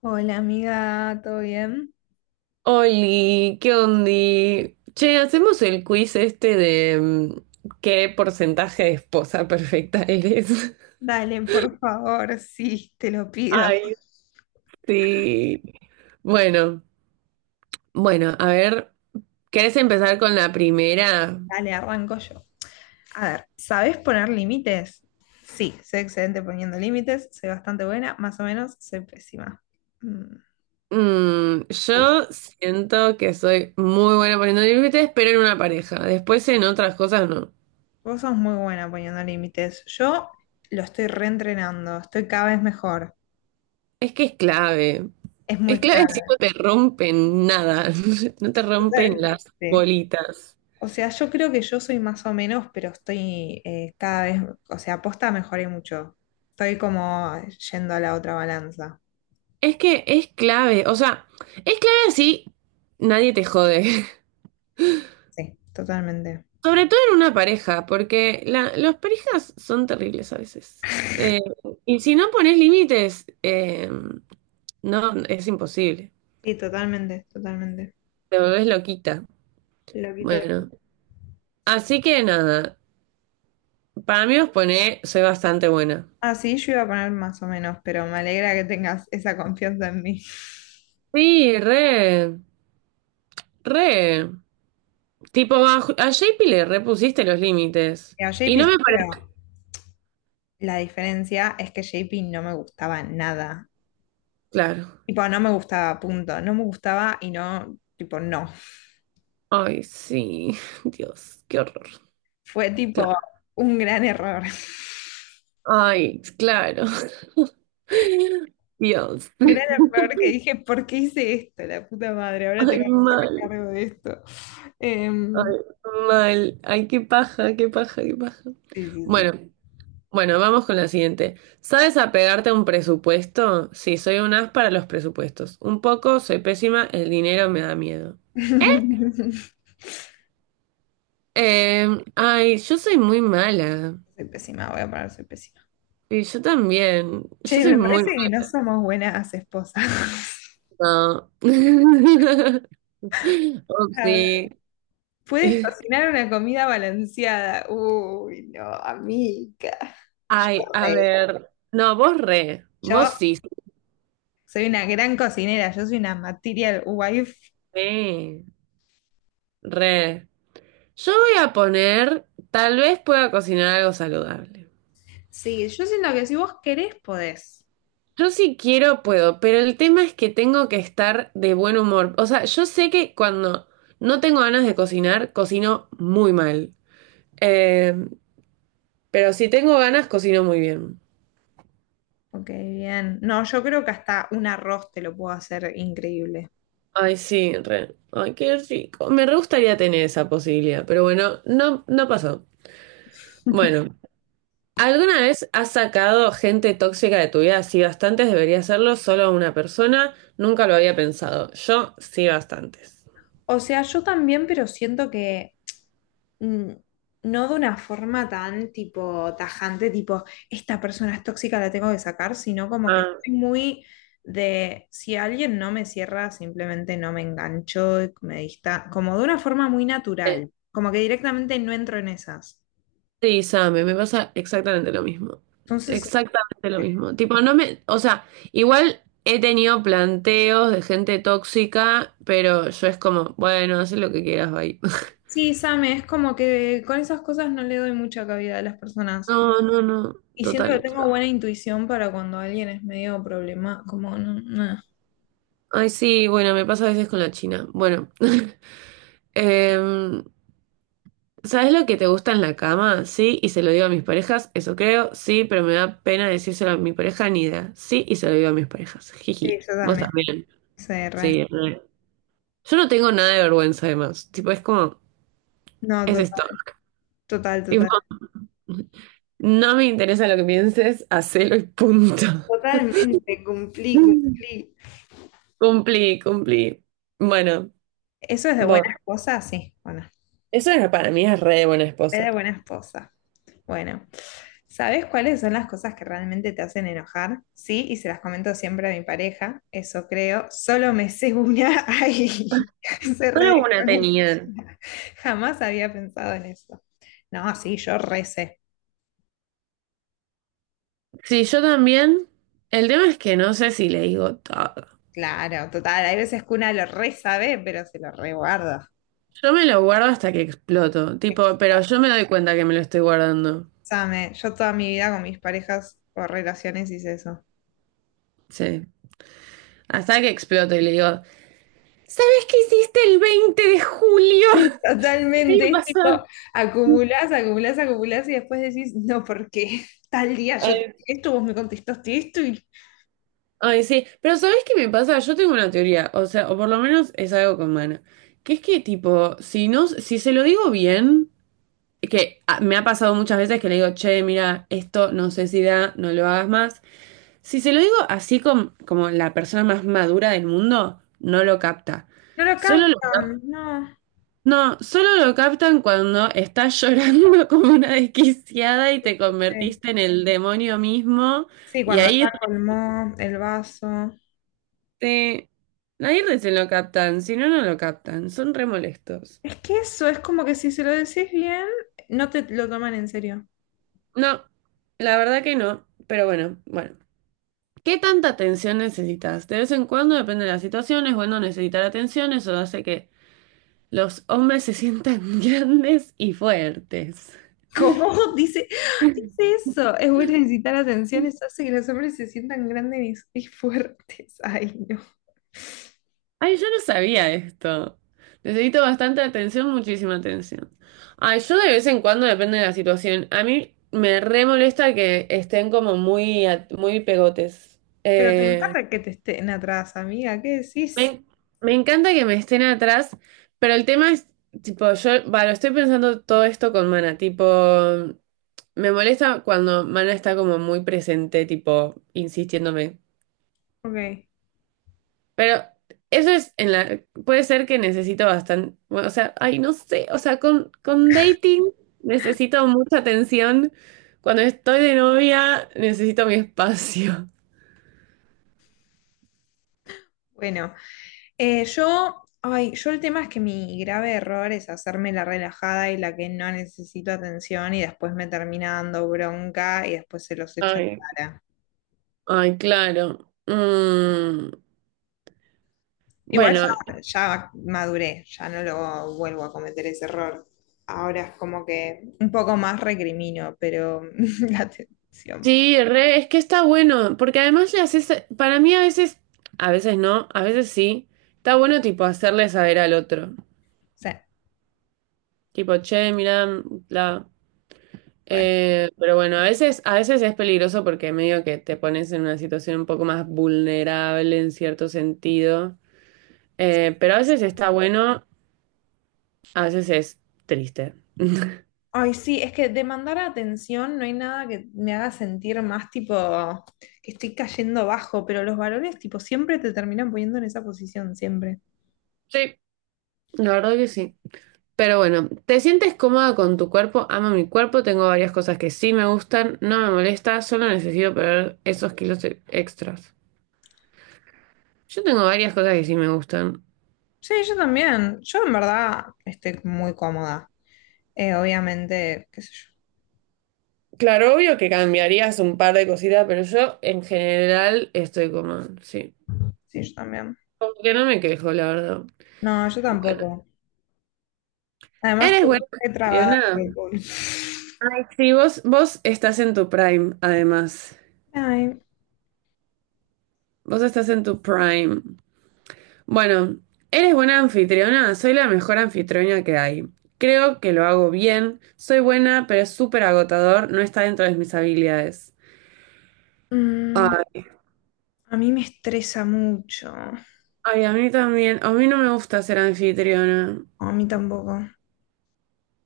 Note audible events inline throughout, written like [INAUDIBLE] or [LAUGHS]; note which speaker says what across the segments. Speaker 1: Hola amiga, ¿todo bien?
Speaker 2: Oli, ¿qué ondi? Che, hacemos el quiz este de qué porcentaje de esposa perfecta eres. [LAUGHS]
Speaker 1: Dale, por favor, sí, te lo pido.
Speaker 2: Ay, sí. Bueno, bueno, a ver, ¿querés empezar con la primera?
Speaker 1: Dale, arranco yo. A ver, ¿sabes poner límites? Sí, soy excelente poniendo límites, soy bastante buena, más o menos, soy pésima. Mm, uh,
Speaker 2: Yo siento que soy muy buena poniendo límites, pero en una pareja. Después en otras cosas no.
Speaker 1: vos sos muy buena poniendo límites. Yo lo estoy reentrenando, estoy cada vez mejor.
Speaker 2: Es que es clave.
Speaker 1: Es muy
Speaker 2: Es clave
Speaker 1: claro.
Speaker 2: [LAUGHS] si no te rompen nada, [LAUGHS] no te
Speaker 1: Sí,
Speaker 2: rompen las
Speaker 1: totalmente.
Speaker 2: bolitas.
Speaker 1: O sea, yo creo que yo soy más o menos, pero estoy cada vez, o sea, posta mejoré mucho. Estoy como yendo a la otra balanza.
Speaker 2: Es que es clave, o sea, es clave así, nadie te jode. [LAUGHS]
Speaker 1: Sí, totalmente.
Speaker 2: Sobre todo en una pareja, porque las parejas son terribles a veces. Y si no pones límites, no, es imposible.
Speaker 1: Sí, totalmente, totalmente.
Speaker 2: Te volvés loquita.
Speaker 1: Lo quité.
Speaker 2: Bueno, así que nada, para mí os pone, soy bastante buena.
Speaker 1: Ah, sí, yo iba a poner más o menos, pero me alegra que tengas esa confianza en mí.
Speaker 2: Sí, re, re. Tipo, a JP le repusiste los límites.
Speaker 1: A
Speaker 2: Y
Speaker 1: JP
Speaker 2: no me
Speaker 1: sí,
Speaker 2: parece
Speaker 1: pero la diferencia es que J P no me gustaba nada.
Speaker 2: claro.
Speaker 1: Tipo, no me gustaba, punto. No me gustaba y no, tipo, no.
Speaker 2: Ay, sí, [LAUGHS] Dios, qué horror.
Speaker 1: Fue tipo
Speaker 2: Claro.
Speaker 1: un gran error. [LAUGHS]
Speaker 2: Ay, claro. [LAUGHS] Dios.
Speaker 1: Un gran error que dije, ¿por qué hice esto? La puta madre, ahora tengo
Speaker 2: Ay,
Speaker 1: que hacerme
Speaker 2: mal.
Speaker 1: cargo de esto.
Speaker 2: Ay,
Speaker 1: Em,
Speaker 2: mal. Ay, qué paja, qué paja, qué paja.
Speaker 1: sí, sí, sí.
Speaker 2: Bueno, bueno, vamos con la siguiente. ¿Sabes apegarte a un presupuesto? Sí, soy un as para los presupuestos. Un poco, soy pésima, el dinero me da miedo.
Speaker 1: [LAUGHS]
Speaker 2: Eh, ay, yo soy muy mala.
Speaker 1: Soy pésima, voy a parar, soy pésima.
Speaker 2: Y yo también. Yo
Speaker 1: Che,
Speaker 2: soy
Speaker 1: me
Speaker 2: muy
Speaker 1: parece que no somos buenas esposas. [LAUGHS]
Speaker 2: mala. [LAUGHS]
Speaker 1: A ver,
Speaker 2: Upsi.
Speaker 1: ¿puedes
Speaker 2: [LAUGHS]
Speaker 1: cocinar una comida balanceada? Uy, no, amiga. Yo,
Speaker 2: Ay, a
Speaker 1: re-
Speaker 2: ver. No, vos re. Vos
Speaker 1: yo
Speaker 2: sí, sí,
Speaker 1: soy una gran cocinera, yo soy una material wife.
Speaker 2: re. Yo voy a poner, tal vez pueda cocinar algo saludable.
Speaker 1: Sí, yo siento que si vos querés, podés.
Speaker 2: Yo si quiero puedo, pero el tema es que tengo que estar de buen humor. O sea, yo sé que cuando no tengo ganas de cocinar, cocino muy mal. Eh, pero si tengo ganas, cocino muy bien.
Speaker 1: Ok, bien. No, yo creo que hasta un arroz te lo puedo hacer increíble.
Speaker 2: Ay, sí, re. Ay, qué rico. Me re gustaría tener esa posibilidad, pero bueno, no, no pasó. Bueno.
Speaker 1: [LAUGHS]
Speaker 2: ¿Alguna vez has sacado gente tóxica de tu vida? Sí, bastantes, debería hacerlo solo una persona. Nunca lo había pensado. Yo sí, bastantes.
Speaker 1: O sea, yo también, pero siento que mm, no de una forma tan tipo tajante, tipo, esta persona es tóxica, la tengo que sacar, sino como que
Speaker 2: Ah,
Speaker 1: estoy muy de, si alguien no me cierra, simplemente no me engancho, y me dista, como de una forma muy
Speaker 2: sí.
Speaker 1: natural, como que directamente no entro en esas.
Speaker 2: Sí, Same, me pasa exactamente lo mismo.
Speaker 1: Entonces,
Speaker 2: Exactamente lo mismo. Tipo, no me, o sea, igual he tenido planteos de gente tóxica, pero yo es como, bueno, haz lo que quieras, bye. [LAUGHS]
Speaker 1: sí, Same, es como que con esas cosas no le doy mucha cabida a las personas.
Speaker 2: No, no, no,
Speaker 1: Y siento que
Speaker 2: total.
Speaker 1: tengo buena intuición para cuando alguien es medio problema, como no, no.
Speaker 2: Ay, sí, bueno, me pasa a veces con la China. Bueno, [LAUGHS] Em, ¿sabes lo que te gusta en la cama? Sí, y se lo digo a mis parejas, eso creo, sí, pero me da pena decírselo a mi pareja ni idea. Sí, y se lo digo a mis parejas.
Speaker 1: Sí,
Speaker 2: Jiji.
Speaker 1: yo
Speaker 2: Vos
Speaker 1: también,
Speaker 2: también.
Speaker 1: CR.
Speaker 2: Sí, re. Yo no tengo nada de vergüenza además. Tipo, es como,
Speaker 1: No,
Speaker 2: es
Speaker 1: total,
Speaker 2: esto.
Speaker 1: total,
Speaker 2: Tipo,
Speaker 1: total.
Speaker 2: no me interesa lo que pienses, hacelo y punto.
Speaker 1: Totalmente, cumplí, cumplí.
Speaker 2: [LAUGHS] Cumplí, cumplí. Bueno,
Speaker 1: Eso es de
Speaker 2: vos.
Speaker 1: buena esposa, sí, bueno,
Speaker 2: Eso era para mí es re buena
Speaker 1: es de
Speaker 2: esposa.
Speaker 1: buena esposa. Bueno, ¿sabes cuáles son las cosas que realmente te hacen enojar? Sí, y se las comento siempre a mi pareja, eso creo. Solo me sé una, [LAUGHS] ay, se re
Speaker 2: Solo una tenían.
Speaker 1: desconocida. Jamás había pensado en eso. No, sí, yo recé.
Speaker 2: Sí, yo también. El tema es que no sé si le digo todo.
Speaker 1: Claro, total. Hay veces que una lo re sabe, pero se lo reguarda.
Speaker 2: Yo me lo guardo hasta que exploto, tipo, pero yo me doy cuenta que me lo estoy guardando.
Speaker 1: Sabe, yo toda mi vida con mis parejas o relaciones hice eso.
Speaker 2: Sí. Hasta que exploto y le digo, ¿sabes qué hiciste el 20 de julio del año
Speaker 1: Totalmente, es tipo,
Speaker 2: pasado?
Speaker 1: acumulás, acumulás, acumulás y después decís, no, porque [LAUGHS] tal día yo te
Speaker 2: Ay,
Speaker 1: dije esto, vos me contestaste esto y
Speaker 2: ay, sí, pero ¿sabes qué me pasa? Yo tengo una teoría, o sea, o por lo menos es algo con Mana, que es que tipo, si no, si se lo digo bien, que ah, me ha pasado muchas veces que le digo, che, mira, esto no sé si da, no lo hagas más. Si se lo digo así como la persona más madura del mundo, no lo capta.
Speaker 1: no lo
Speaker 2: Solo lo,
Speaker 1: captan, no.
Speaker 2: no, solo lo captan cuando estás llorando [LAUGHS] como una desquiciada y te convertiste en el demonio mismo.
Speaker 1: Sí,
Speaker 2: Y
Speaker 1: cuando
Speaker 2: ahí
Speaker 1: ya colmó el vaso.
Speaker 2: rete- ahí recién lo captan, si no, no lo captan. Son re molestos.
Speaker 1: Es que eso, es como que si se lo decís bien, no te lo toman en serio.
Speaker 2: No, la verdad que no. Pero bueno, bueno. ¿Qué tanta atención necesitas? De vez en cuando, depende de las situaciones, bueno, necesitar atención, eso hace que los hombres se sientan [LAUGHS] grandes y fuertes.
Speaker 1: ¿Cómo [LAUGHS] dice eso? Es bueno necesitar atención, eso hace que los hombres se sientan grandes y fuertes. [LAUGHS] Ay, no.
Speaker 2: Ay, yo no sabía esto. Necesito bastante atención, muchísima atención. Ay, yo de vez en cuando depende de la situación. A mí me re molesta que estén como muy, muy pegotes.
Speaker 1: Pero te encanta que te estén atrás, amiga, ¿qué decís?
Speaker 2: Me, me encanta que me estén atrás, pero el tema es, tipo, yo, bueno, estoy pensando todo esto con Mana, tipo, me molesta cuando Mana está como muy presente, tipo, insistiéndome.
Speaker 1: Ok,
Speaker 2: Pero eso es en la, puede ser que necesito bastante, o sea, ay, no sé, o sea, con dating necesito mucha atención. Cuando estoy de novia necesito mi espacio.
Speaker 1: bueno. Yo, ay, yo el tema es que mi grave error es hacerme la relajada y la que no necesito atención y después me termina dando bronca y después se los echo en
Speaker 2: Ay,
Speaker 1: cara.
Speaker 2: ay, claro.
Speaker 1: Igual
Speaker 2: Bueno,
Speaker 1: ya, ya maduré, ya no lo vuelvo a cometer ese error. Ahora es como que un poco más recrimino, pero [LAUGHS] la atención.
Speaker 2: sí, re, es que está bueno, porque además le haces, para mí a veces no, a veces sí, está bueno tipo hacerle saber al otro.
Speaker 1: Sí,
Speaker 2: Tipo, che, mira,
Speaker 1: re.
Speaker 2: Pero bueno, a veces es peligroso porque medio que te pones en una situación un poco más vulnerable en cierto sentido. Pero a veces está bueno, a veces es triste. [LAUGHS]
Speaker 1: Ay, sí, es que demandar atención no hay nada que me haga sentir más tipo que estoy cayendo bajo, pero los varones tipo siempre te terminan poniendo en esa posición, siempre.
Speaker 2: Sí, la verdad que sí. Pero bueno, ¿te sientes cómoda con tu cuerpo? Amo mi cuerpo, tengo varias cosas que sí me gustan, no me molesta, solo necesito perder esos kilos extras. Yo tengo varias cosas que sí me gustan.
Speaker 1: Sí, yo también. Yo en verdad estoy muy cómoda. Obviamente, qué sé yo.
Speaker 2: Claro, obvio que cambiarías un par de cositas, pero yo en general estoy como, sí.
Speaker 1: Sí, yo también.
Speaker 2: Porque no me quejo, la verdad.
Speaker 1: No, yo tampoco. Además,
Speaker 2: Eres
Speaker 1: tú
Speaker 2: buena
Speaker 1: re trabada con
Speaker 2: nada.
Speaker 1: alcohol.
Speaker 2: Ay, sí, vos, vos estás en tu prime, además.
Speaker 1: Ay,
Speaker 2: Vos estás en tu prime. Bueno, eres buena anfitriona. Soy la mejor anfitriona que hay. Creo que lo hago bien. Soy buena, pero es súper agotador. No está dentro de mis habilidades.
Speaker 1: mm,
Speaker 2: Ay,
Speaker 1: a mí me estresa mucho. No,
Speaker 2: ay, a mí también. A mí no me gusta ser anfitriona.
Speaker 1: a mí tampoco.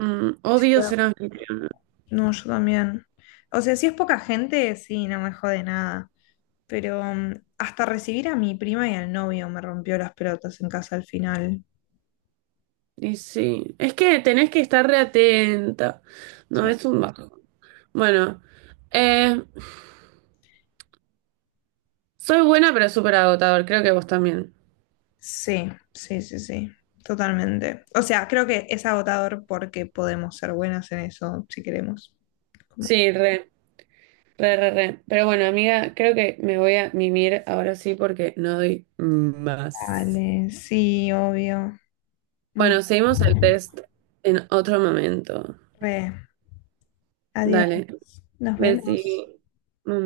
Speaker 2: Mm,
Speaker 1: Sí,
Speaker 2: odio ser
Speaker 1: bueno,
Speaker 2: anfitriona.
Speaker 1: no, yo también. O sea, si es poca gente, sí, no me jode nada. Pero mm, hasta recibir a mi prima y al novio me rompió las pelotas en casa al final.
Speaker 2: Y sí. Es que tenés que estar re atenta.
Speaker 1: Sí,
Speaker 2: No, es un bajo. Bueno, eh, soy buena pero súper agotador, creo que vos también.
Speaker 1: sí, sí, sí, sí, totalmente. O sea, creo que es agotador porque podemos ser buenas en eso si queremos. Como,
Speaker 2: Sí, re, re, re, re. Pero bueno, amiga, creo que me voy a mimir ahora sí porque no doy más.
Speaker 1: dale, sí, obvio. Muy
Speaker 2: Bueno, seguimos el test en otro momento.
Speaker 1: tarde. Adiós.
Speaker 2: Dale,
Speaker 1: Nos
Speaker 2: besí.
Speaker 1: vemos.